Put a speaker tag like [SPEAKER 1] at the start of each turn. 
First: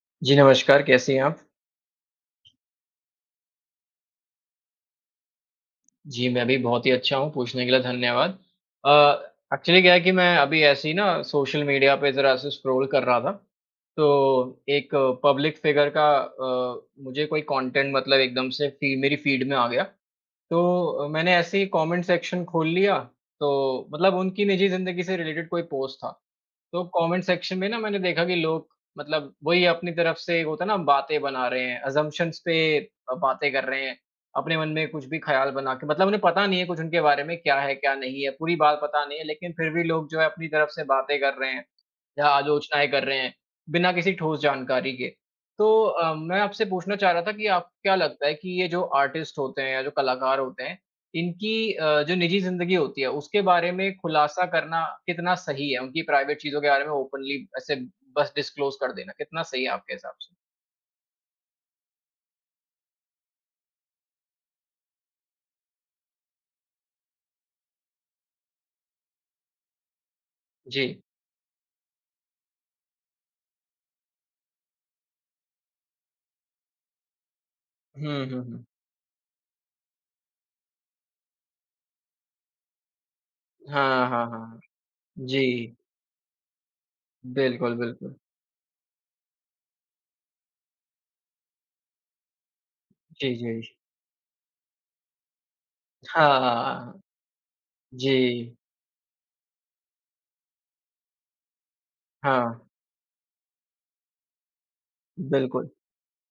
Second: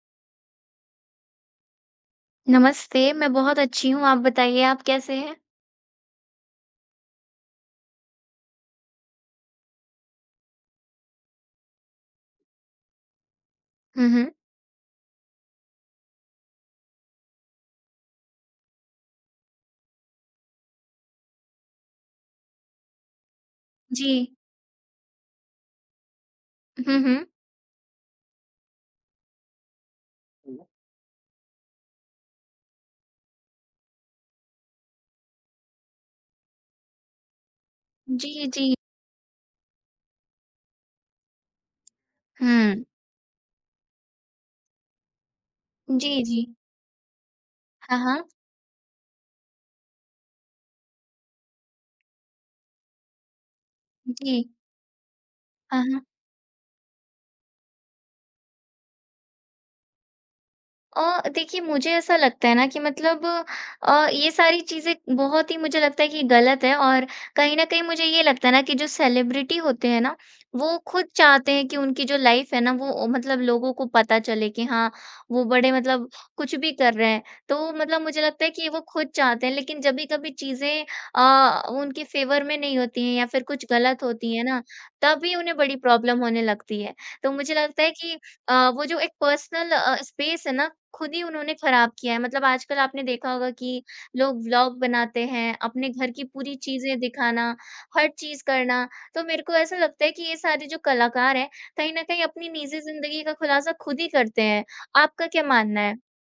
[SPEAKER 1] जी, नमस्कार, कैसी हैं आप?
[SPEAKER 2] नमस्ते, मैं बहुत अच्छी हूँ। आप बताइए, आप कैसे हैं?
[SPEAKER 1] जी, मैं भी बहुत ही अच्छा हूँ। पूछने के लिए धन्यवाद। अ, एक्चुअली क्या है कि मैं अभी ऐसे ही ना, सोशल मीडिया पे ज़रा-सा स्क्रॉल कर रहा था,
[SPEAKER 2] हुँ, हुँ।
[SPEAKER 1] तो एक पब्लिक फ़िगर का अ, मुझे कोई कॉन्टेंट मतलब एकदम से फी मेरी फ़ीड में आ गया। तो अ, मैंने ऐसे ही कॉमेंट सेक्शन खोल लिया, तो मतलब
[SPEAKER 2] जी।
[SPEAKER 1] उनकी निजी ज़िंदगी से रिलेटेड कोई पोस्ट था। तो
[SPEAKER 2] हुँ,
[SPEAKER 1] कॉमेंट
[SPEAKER 2] हुँ।
[SPEAKER 1] सेक्शन में ना, मैंने देखा कि लोग मतलब वो ही अपनी तरफ से, होता है ना, बातें बना रहे हैं, अज़म्प्शन्स पे अ, बातें कर रहे हैं। अपने मन में कुछ भी ख़याल बना के मतलब उन्हें पता नहीं है कुछ उनके बारे में, क्या है, क्या नहीं है।
[SPEAKER 2] जी,
[SPEAKER 1] पूरी
[SPEAKER 2] जी।
[SPEAKER 1] बात पता नहीं है, लेकिन फिर भी लोग, जो है, अपनी तरफ से बातें कर रहे हैं, या
[SPEAKER 2] हुँ।
[SPEAKER 1] आलोचनाएँ कर रहे हैं, बिना किसी ठोस जानकारी के। तो अ,
[SPEAKER 2] जी,
[SPEAKER 1] मैं
[SPEAKER 2] जी।
[SPEAKER 1] आपसे पूछना चाह रहा था कि आपको क्या
[SPEAKER 2] हाँ,
[SPEAKER 1] लगता
[SPEAKER 2] हाँ।
[SPEAKER 1] है कि ये जो आर्टिस्ट होते हैं या जो कलाकार होते हैं, इनकी अ, जो निजी ज़िंदगी होती है, उसके बारे में खुलासा
[SPEAKER 2] जी।
[SPEAKER 1] करना कितना सही
[SPEAKER 2] अ,
[SPEAKER 1] है?
[SPEAKER 2] हाँ।
[SPEAKER 1] उनकी प्राइवेट चीज़ों के बारे में ओपनली ऐसे बस डिस्क्लोज़ कर देना, कितना सही है आपके हिसाब से?
[SPEAKER 2] अ, देखिए, मुझे ऐसा लगता है ना कि मतलब अ, ये सारी चीज़ें बहुत ही, मुझे लगता है कि गलत हैं और कहीं न कहीं, मुझे ये लगता है ना कि जो सेलेब्रिटी होते हैं ना, वो
[SPEAKER 1] जी।
[SPEAKER 2] खुद चाहते हैं कि उनकी जो लाइफ़ है ना, वो मतलब लोगों को पता चले कि हाँ, वो बड़े मतलब कुछ भी कर रहे हैं। तो मतलब
[SPEAKER 1] हुँ,
[SPEAKER 2] मुझे
[SPEAKER 1] हुँ,
[SPEAKER 2] लगता है
[SPEAKER 1] हुँ।
[SPEAKER 2] कि वो खुद चाहते हैं, लेकिन जभी कभी चीज़ें अ, उनके फ़ेवर में नहीं होती हैं या फिर कुछ गलत
[SPEAKER 1] हाँ, हाँ,
[SPEAKER 2] होती हैं
[SPEAKER 1] हाँ।
[SPEAKER 2] ना, तभी उन्हें बड़ी
[SPEAKER 1] जी।
[SPEAKER 2] प्रॉब्लम होने लगती है। तो मुझे
[SPEAKER 1] बिल्कुल,
[SPEAKER 2] लगता है कि
[SPEAKER 1] बिल्कुल।
[SPEAKER 2] अ, वो जो एक पर्सनल अ अ, स्पेस है ना, खुद ही उन्होंने खराब किया है। मतलब आजकल आपने देखा
[SPEAKER 1] जी,
[SPEAKER 2] होगा
[SPEAKER 1] जी।
[SPEAKER 2] कि लोग व्लॉग बनाते हैं, अपने घर की
[SPEAKER 1] हाँ, हाँ,
[SPEAKER 2] पूरी चीज़ें
[SPEAKER 1] हाँ।
[SPEAKER 2] दिखाना, हर चीज़
[SPEAKER 1] जी।
[SPEAKER 2] करना, तो मेरे को ऐसा लगता है कि ये सारे जो कलाकार हैं, कहीं न कहीं अपनी
[SPEAKER 1] हाँ।
[SPEAKER 2] निजी ज़िंदगी का खुलासा खुद ही करते हैं। आपका क्या
[SPEAKER 1] बिल्कुल।
[SPEAKER 2] मानना है?